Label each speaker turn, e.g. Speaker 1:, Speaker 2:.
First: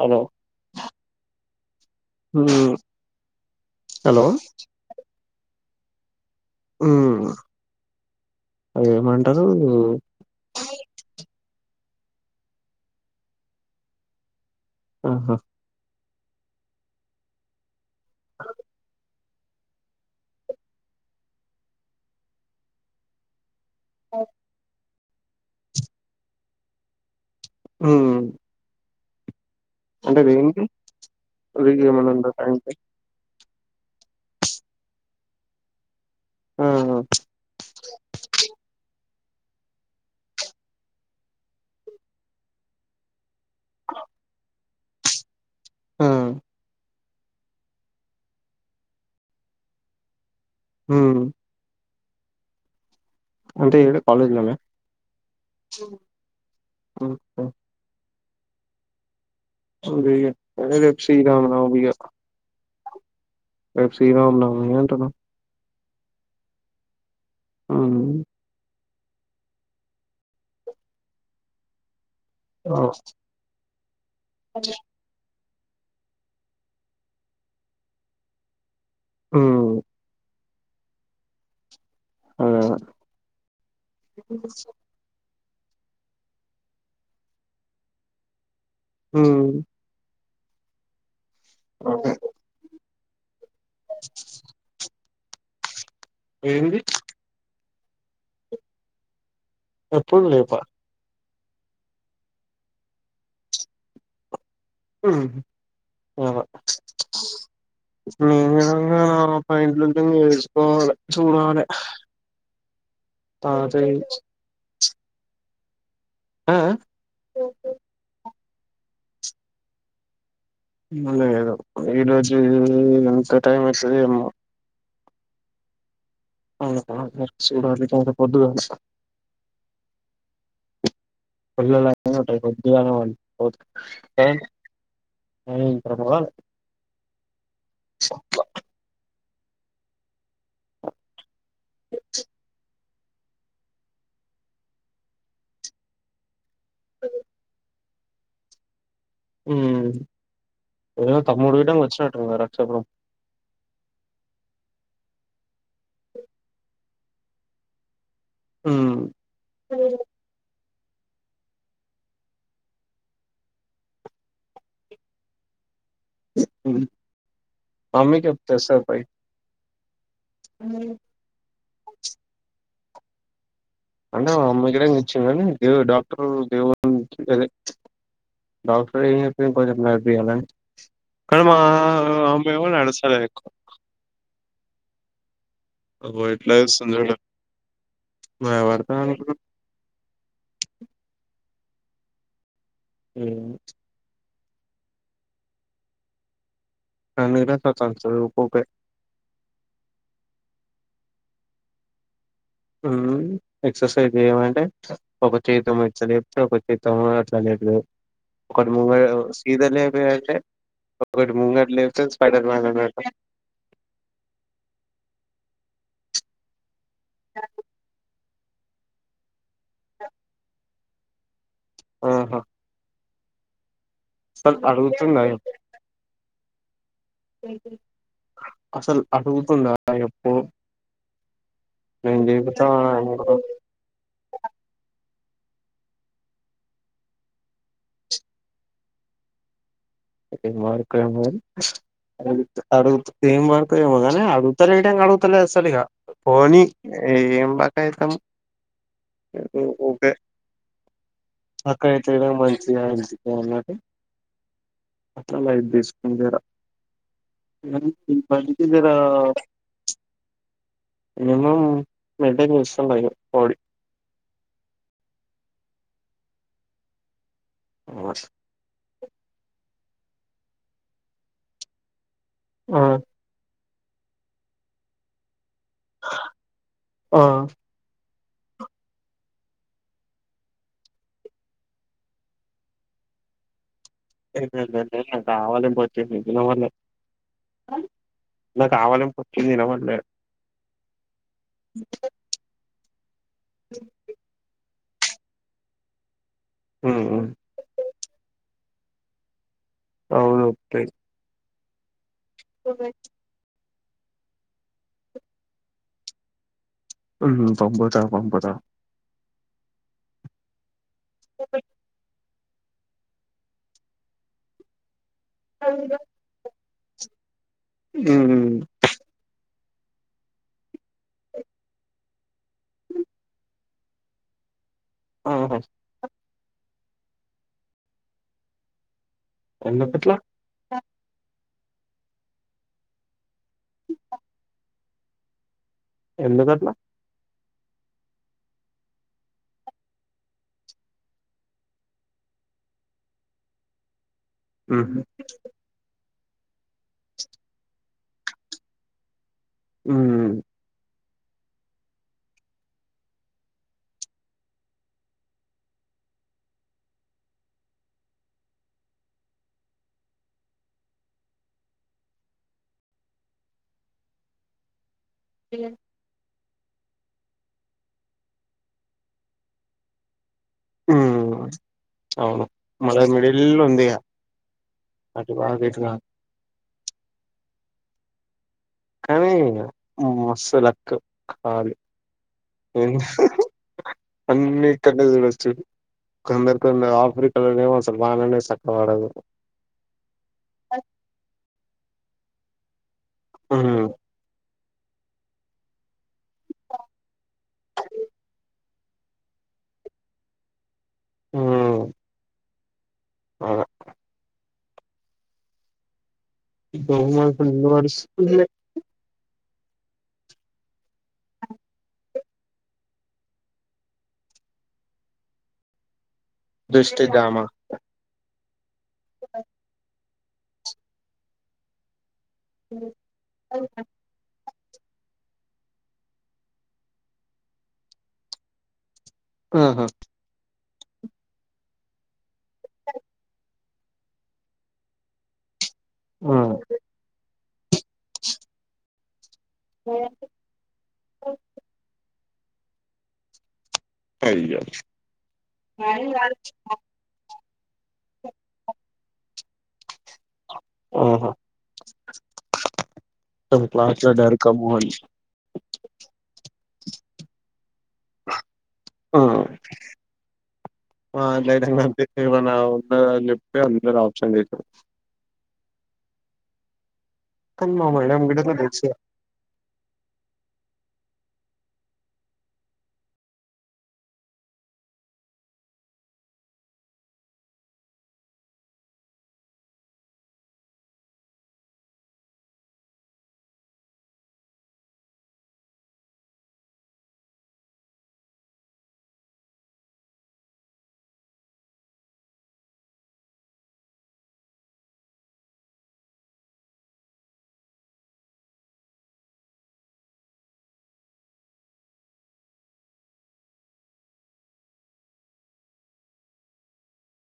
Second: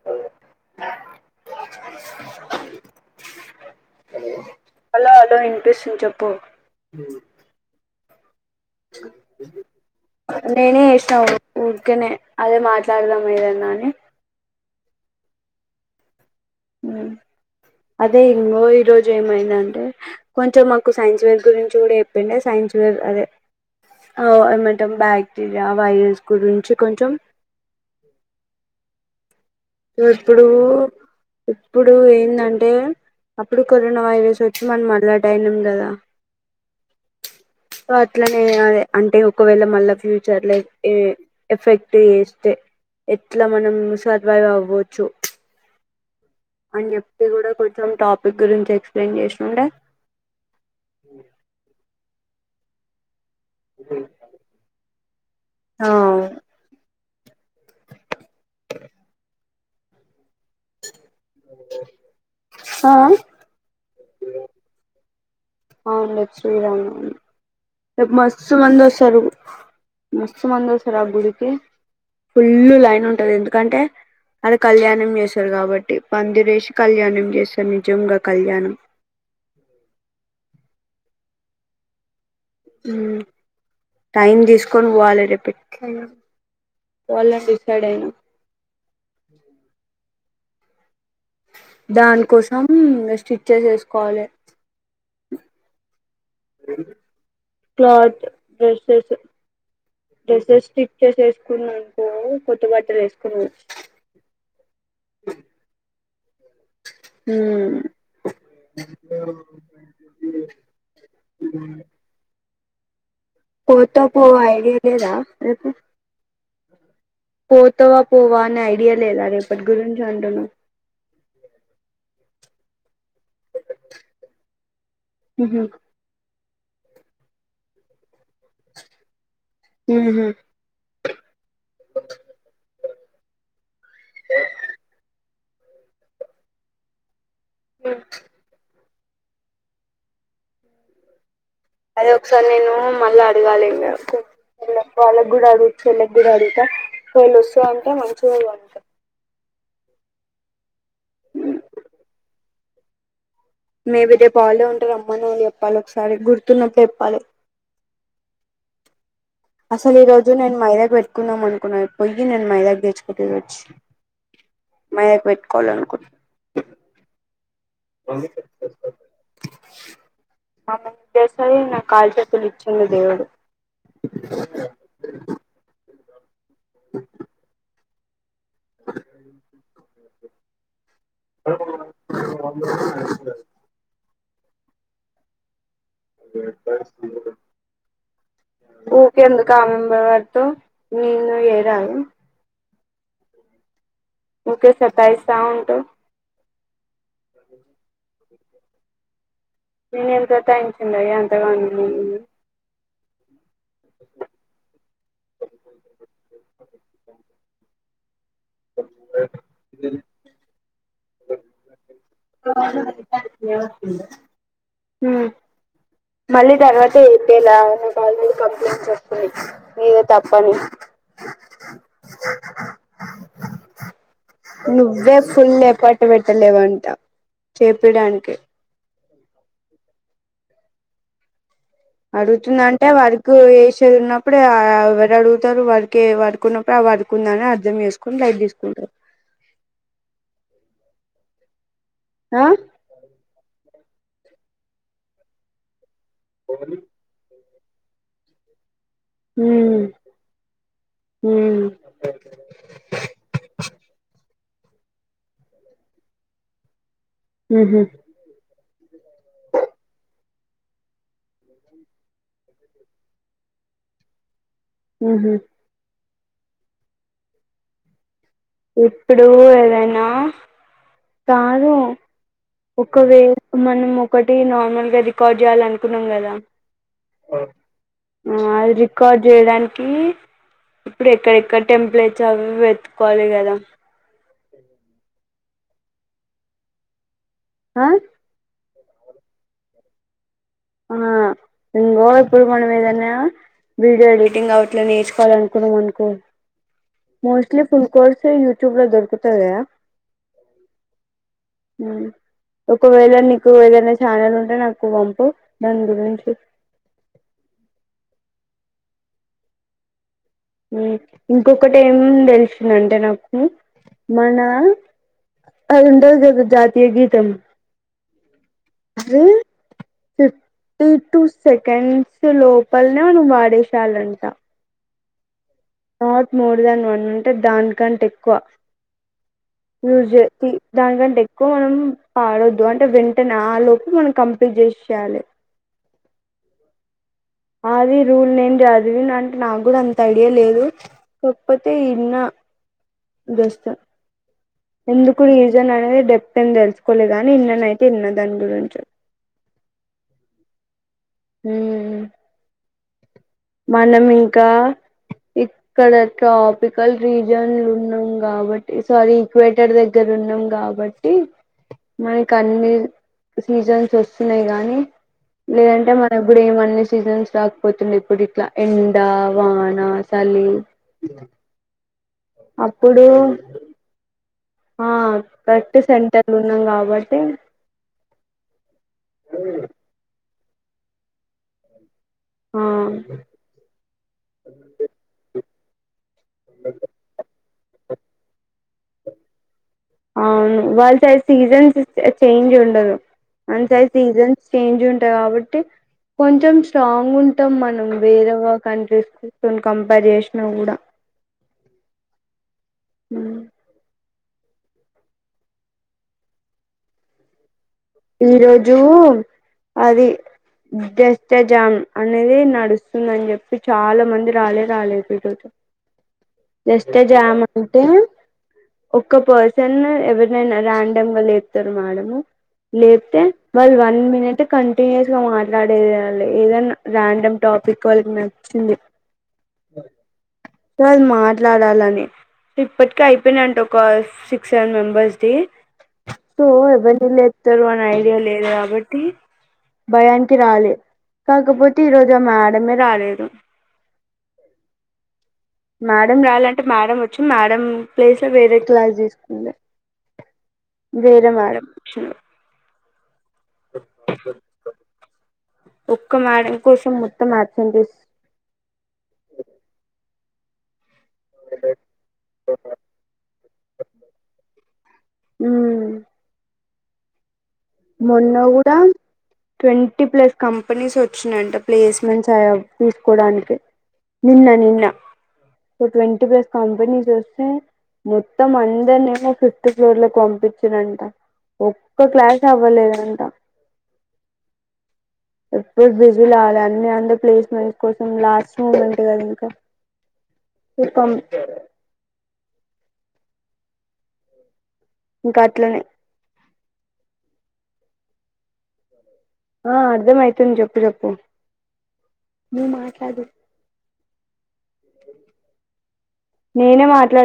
Speaker 1: Hello హమ్ hello
Speaker 2: ప్రశ్నించకు పో
Speaker 1: హ్మ్.
Speaker 2: హ్మ్మ్
Speaker 1: అదేమంటారు
Speaker 2: ఒరే నీ ఎసలో ఊరికనే అదే మాట్లాడదాం ఏదన్నా అని
Speaker 1: ఆహా
Speaker 2: హ్మ్ అదే ఇంగ ఈరోజు ఏమైందంటే కొంచెం మాకు సైన్స్ వేర్ గురించి కూడా చెప్పిండే సైన్స్ వేర్ అదే ఔవ్ ఎం ఎన్ తం బాక్టీరియా వైరస్ గురించి కొంచెం
Speaker 1: హ్మ్
Speaker 2: సో
Speaker 1: అంటే
Speaker 2: ఇప్పుడు
Speaker 1: దేనికి?
Speaker 2: ఇప్పుడు
Speaker 1: రీఏమనంటారు
Speaker 2: ఏందంటే
Speaker 1: అంటే
Speaker 2: అప్పుడు కరోనా వైరస్ వచ్చి మనం అలర్ట్ అయినాము కదా
Speaker 1: ఆ!
Speaker 2: ఒ అట్లనే అదే అంటే ఒకవేళ మళ్ళా ఫ్యూచర్లో ఏ ఎఫెక్ట్ చేస్తే ఎట్లా మనం స్వర్ వైవ్ అవచ్చు
Speaker 1: ఆ!
Speaker 2: మీరు ఎప్పుడు కూడ కొంచెం టాపిక్ గురించి ఎక్స్ప్లెయిన్ చేసిన గూడ
Speaker 1: హ్మ్ అంటే ఇబుడు కాలేజ్ లేద
Speaker 2: ఆ
Speaker 1: ఒకే చూదేయు ఒగే రేప్ శ్రీరామనవమి గ
Speaker 2: ఆ
Speaker 1: రేప్ శ్రీరామనవమి అంటున
Speaker 2: అవును రేప్ శ్రీరామనవమి
Speaker 1: హ్మ్.
Speaker 2: రేప్ మస్తు మందొస్ తరు మస్తు మంది వస్తర ఆ గుడికి ఫుల్లు
Speaker 1: ఓహ్!
Speaker 2: లైన్ ఉంటది ఎందుకంటే అది కళ్యాణం జెస్ స్తరు కాబట్టి పందిరేసి కళ్యాణం జేస్తరు నిజంగ కళ్యాణం
Speaker 1: హ్మ్ అదే అదే.
Speaker 2: హ్మ్ టైం తీసుకొని పోవాలి రేపట్ పోవాలని డిసైడ్ అయిన
Speaker 1: హ్మ్మ్
Speaker 2: దాని కోసం చ్చె జేసుకోవాలె
Speaker 1: ఏంది
Speaker 2: క్లాత్ డ్రస్సెస్
Speaker 1: ఎప్పుడు రేపా?
Speaker 2: డ్రస్సెస్ స్టిచ్ చేసేస్ కున్నా అనుకో కొత్తబట్టలు వేసుకున్నా
Speaker 1: ఉమ్మ్
Speaker 2: పోవచ్చు
Speaker 1: [unintelligible] [unintelligible] చూడాలి తాతయ్య
Speaker 2: పోతా పో ఐడియా లేదా రేపు
Speaker 1: ఆ ఆ
Speaker 2: పోతవా పోవా నా ఐడియా లేదా రేపటి గురించి అంటున్నా
Speaker 1: మల్లగద ఈ రోజు [inaudible] కా టైం వస్తదో ఏమో
Speaker 2: ఊహూ
Speaker 1: వాళ్ళ [inaudible] చూడాలి కదా పొద్దుగాల
Speaker 2: ఉహు
Speaker 1: పిల్లలు అలవాటు [inaudible] ఓక్ ఏంటి ఏమైంది పరపరవాల
Speaker 2: ఉ అది ఒకసారి నేను మళ్ళీ అడగాలి [inaudible] వాళ్ళకి కూడా అడగుచ్చు వీళ్ళకి కూడా వస్తుది [inaudible] అంటే మంచిగా అంటారు
Speaker 1: ఉమ్మ్ ఏదో తమ్ముడు వీటంగా వచ్చినట్టున్నరా చెప్పు
Speaker 2: మేబీ రేపు వాళ్ళే ఉంటారు అమ్మను [inaudible] చెప్పాలి ఒకసారి గుర్తున్నట్లు చెప్పాలి
Speaker 1: ఉమ్మ్
Speaker 2: అసలు ఈ రోజు నేను మైదా పెట్టుకుందాం అనుకున్నా పొయ్యి నేను మైదాకు తెచ్చుకుంటేది వచ్చి మైదాకు పెట్టుకోవాలి అనుకున్
Speaker 1: ఉమ్మ్ మమ్మీ కి చెప్ తెస్తాది పోయి
Speaker 2: [unintelligible] ఆమ్మ ముగ్గేస్తది [inaudible] కాళ్ళు చేతులు ఇచ్చింది దేవుడు
Speaker 1: అన్న అమ్మ ఇక్కడ కూర్చున్నాది ఇదో డా రు ఏమైం అదే డాక్టర్ ఎమ్ చెప్పరు కొంచెం నడిపియాల అని అగో ఎట్లా చేస్తుంది చూడు భయపడతా
Speaker 2: ఊకె
Speaker 1: అనుకున్న
Speaker 2: ఎందుకు ఆమె మీద పడుతావ్ హ్మ్ నువ్వు పోయి రా
Speaker 1: హ్మ్
Speaker 2: ఊకె సతాయిస్తా ఉంటావ్
Speaker 1: [inaudible] ఉకు ఊకె
Speaker 2: నేను ఎంత టైం చున్న ఎంతమాములు
Speaker 1: హ్మ్ ఎక్సర్సిస్ చేయమంటే ఒక చేతేమో ఇట్ల లేపుతావా ఒక చేతేమో అట్ల లేపినావ్ ఒకటి ముంగడు సీత లేపినా అయితే ఒకటి ముంగడు లేపితే స్పడర్మాన్ అనటు
Speaker 2: హ్మ్ మళ్ళీ తర్వాత ఏప్పలా నికు ఆల్రెడీ కంప్లైంట్ చెపింది ఇయో తప్పదు
Speaker 1: ఆహా అసలు
Speaker 2: నువ్వే
Speaker 1: అడుగుతుందా
Speaker 2: ఫుల్ ఎఫర్ట్ పెట్ లే వంటా చేపిడానికే
Speaker 1: అసలు అడుగుతుందా నాకు
Speaker 2: అడుగుతుందా అంటా
Speaker 1: అనుకో
Speaker 2: వర్కు చేసేది ఉన్నప్పుడు అ ఎవరు అడుగు తారు వడికే వాడుకున్నప్పుడు ఆవాడుకుందానే అర్థం చేేసుకొని లైట్ తీసుకుంటారు
Speaker 1: నాతోని గాలే కమల్
Speaker 2: ఆ
Speaker 1: అడుగుత్ అడుత్ ఎమ్ వాడుకున్న ఏమో గాని అడుగుత అడుగుతలేదు అస్సలిగా పోనీ ఏం బ ఐతము ఇ ఓ
Speaker 2: హ్మ్
Speaker 1: ఓకే
Speaker 2: హ్మ్
Speaker 1: అక్కడతేడలు మొలిచ్చినాయి అనిపితాంది నాకు అట్లా లైట్ తీసుకున్నరా
Speaker 2: ఊహూ
Speaker 1: ఇ ఈ పని జరా మినిమమ్ వంట చేస్తా నేను పొడి
Speaker 2: ఉహుం
Speaker 1: [inaudible]
Speaker 2: ఇప్పుడు ఏదైనా కాదు
Speaker 1: ఆ
Speaker 2: ఒక్కవేర్ మనం ఒకటి నార్మల్ గా రికార్డ్ చేయాల అనుకున్నాం కదా
Speaker 1: ఆ
Speaker 2: అ ఆ అది రికార్డ్ చేయడానికి ఇప్పుడు ఎక్కడెక్కడ టెంపుల్ చ అవి ఇవి వెతుకోవాలి గ దా
Speaker 1: ఎంటెంటేంటే నాకు ఆవాలింపు పోచ్చింది వినపడలే
Speaker 2: అ
Speaker 1: నాకు ఆవాలింపు వచ్చింది వినపడలే
Speaker 2: ఆ ఇంగో ఇప్పుడు మనం ఏదైనా వీడియో ఎడిటింగ్ అవుట్ ఇట్లా నేర్చుకోవాలి అనుకున్నాం అనుకో మోస్ట్లి ఫుల్ కోర్సు ఎ యూట్యుబ్లో దొరుకుతాయా
Speaker 1: అవును ఓత్తయ్
Speaker 2: ఉం ఒకవేళ నీకు ఎదైన చానల్ ఉంటే నాకు వంపు దాని గురించి
Speaker 1: ఉం పంపుతా పంపుతా
Speaker 2: ఇంకొకటి ఏం ఉండేది మన్నంటే నాకు మండదా అది ఉంటది కదా జా ఇ గీతం
Speaker 1: ఉం
Speaker 2: రే ఫిఫ్టీ టు సెకండ్స్ లోపలనే మనం వాడేషెయాలంట
Speaker 1: ఆహా
Speaker 2: నాట్ మోర్ దెన్ వన్ అంటే దానికంటే ఎక్కువ
Speaker 1: ఎందుకట్లా
Speaker 2: యూస్ తి దాని కంటే ఎక్కువ మనం పాడొద్దు అంటే వెంటనే ఆ లోపు మనం కంపిల్ చేసేయాలే
Speaker 1: ఎందుకట్లా
Speaker 2: అది రూల్ నేను చదివి అంటే నాకు కూడా అంత ఐడియా లేదు కాకపోతే ఇన్న దోస్త
Speaker 1: ఉమ్
Speaker 2: ఎందుకు నీజంగానే డెబ్ ఎం తెలుసుకోలే గాని ఇన్ననైతే ఇన్న దాని గురించి
Speaker 1: ఉం
Speaker 2: ఉమ్ హ్ మనం ఇంకా ఇక్కడ ట్రాపికల్ రీజన్లు ఉన్నాం కాబట్టి సారీ ఈక్వేటర్ దగ్గర ఉన్నాం కాబట్టి మనకి అన్ని సీజన్స్ వస్తున్నాయి గానీ లేదంటే మన ఇప్పుడు ఏమన్ని సీజన్స్ రాకపోతుంది, ఇప్పుడు ఎండా వానా సలీ
Speaker 1: ఉమ్ మల
Speaker 2: అప్పుడు
Speaker 1: మెడిల్ ఉందిగ
Speaker 2: ఆ కరెక్ట్ సెంటర్ ఉం న్నం కాబట్టి
Speaker 1: కవి అస్ సో లక్
Speaker 2: ఆ
Speaker 1: అన్ని ఇక్కన్నే చూడొచ్చు. కొందర్ కొందర్ ఆఫ్రిక లోనే [unintelligible] వాడదు
Speaker 2: అవును వాళ్ ట సీజన్స్ చే చేంజ్ ఉండదు. అంతై
Speaker 1: ఉమ్
Speaker 2: సీజన్స్ చేంజ్ ఉంటది కాబట్టి, కొంచెం స్ట్రాంగ్ ఉంటాం మనం, వేరేవ కంట్రీస్ కంపేర్ చేసినా కూడా
Speaker 1: ఆ
Speaker 2: ఉమ్
Speaker 1: బహుమాసం నిన్న వాడు
Speaker 2: ఈ రోజు అది జస్ట్ ఎ జామ్ అనేది నడుస్తుందని చెప్పి చాలా మంది రాలే రాలేదు ఈరోజు జస్ట్ ఎ
Speaker 1: దిష్టి దామ
Speaker 2: జామ్ అంటే ఒక్క పర్సన్ ఎవర్ నన్ను ర్యాండం గా లేపుతరు మాడము లేప్తే వల్ వన్ మినిటు కంటిన్యూస్ గా మాట్లాడేది వాళ్ళు ఏదన్న ర్యాండమ్ టాపిక్ వాళ్ళకి నచ్చింది.
Speaker 1: ఆహా
Speaker 2: సార్ మాట్లాడాలని సో ఇప్పటికి అయిపోయినయంట ఒక సిక్స్ సెవెన్ మెంబర్స్ ది.
Speaker 1: ఆ
Speaker 2: సో ఎవర్ని లెట్ తరువాత్ ఐడియా లేదు కాబట్టి భయానికి రాలే కాకపోతే ఈరోజ్ గ మేడమే రాలేదు
Speaker 1: పైగా
Speaker 2: మేడం రాలంటే మేడం వచ్చి మేడం ప్లేస్ లో వేరే క్లాస్ తీసు అ వేరే
Speaker 1: ఆహా
Speaker 2: మేడం వ
Speaker 1: పాచ డర్ కమహని
Speaker 2: ఒక్క మేడం కోసం మొత్తం మార్చం తీ
Speaker 1: ఆ లై మ ఉంద చెప్పతే అందరు ఆప్షన్ లే [unintelligible]
Speaker 2: అ
Speaker 1: మేడం
Speaker 2: మొన్న
Speaker 1: కూడా నాకు
Speaker 2: గూడా
Speaker 1: తెలుసు
Speaker 2: ట్వంటీ ప్లస్ కంపెనీస్ వచ్చినయంట ప్లేస్మెంట్స్ తీసుకోడానికి నిన్న నిన్న ట్వంటీ ప్లస్ కంపెనీస్ వస్తే మొత్తం అందర్నేమో ఫిఫ్త్ ఫ్లోర్ లో పంపించంట ఒక్క క్లా అవ్వలేదంట ఎప్పుడు బిజీ వాలదు అన్ని అంద ప్లేస్మె కోసం లాస్ట్ మూమెంట్ కదా ఇంకాం ఇంకా అట్లనే ఆ అర్ధం అయితుంది చెప్పు చెప్పు నువ్వు మాట్లాడు నేనే మాట్లాడ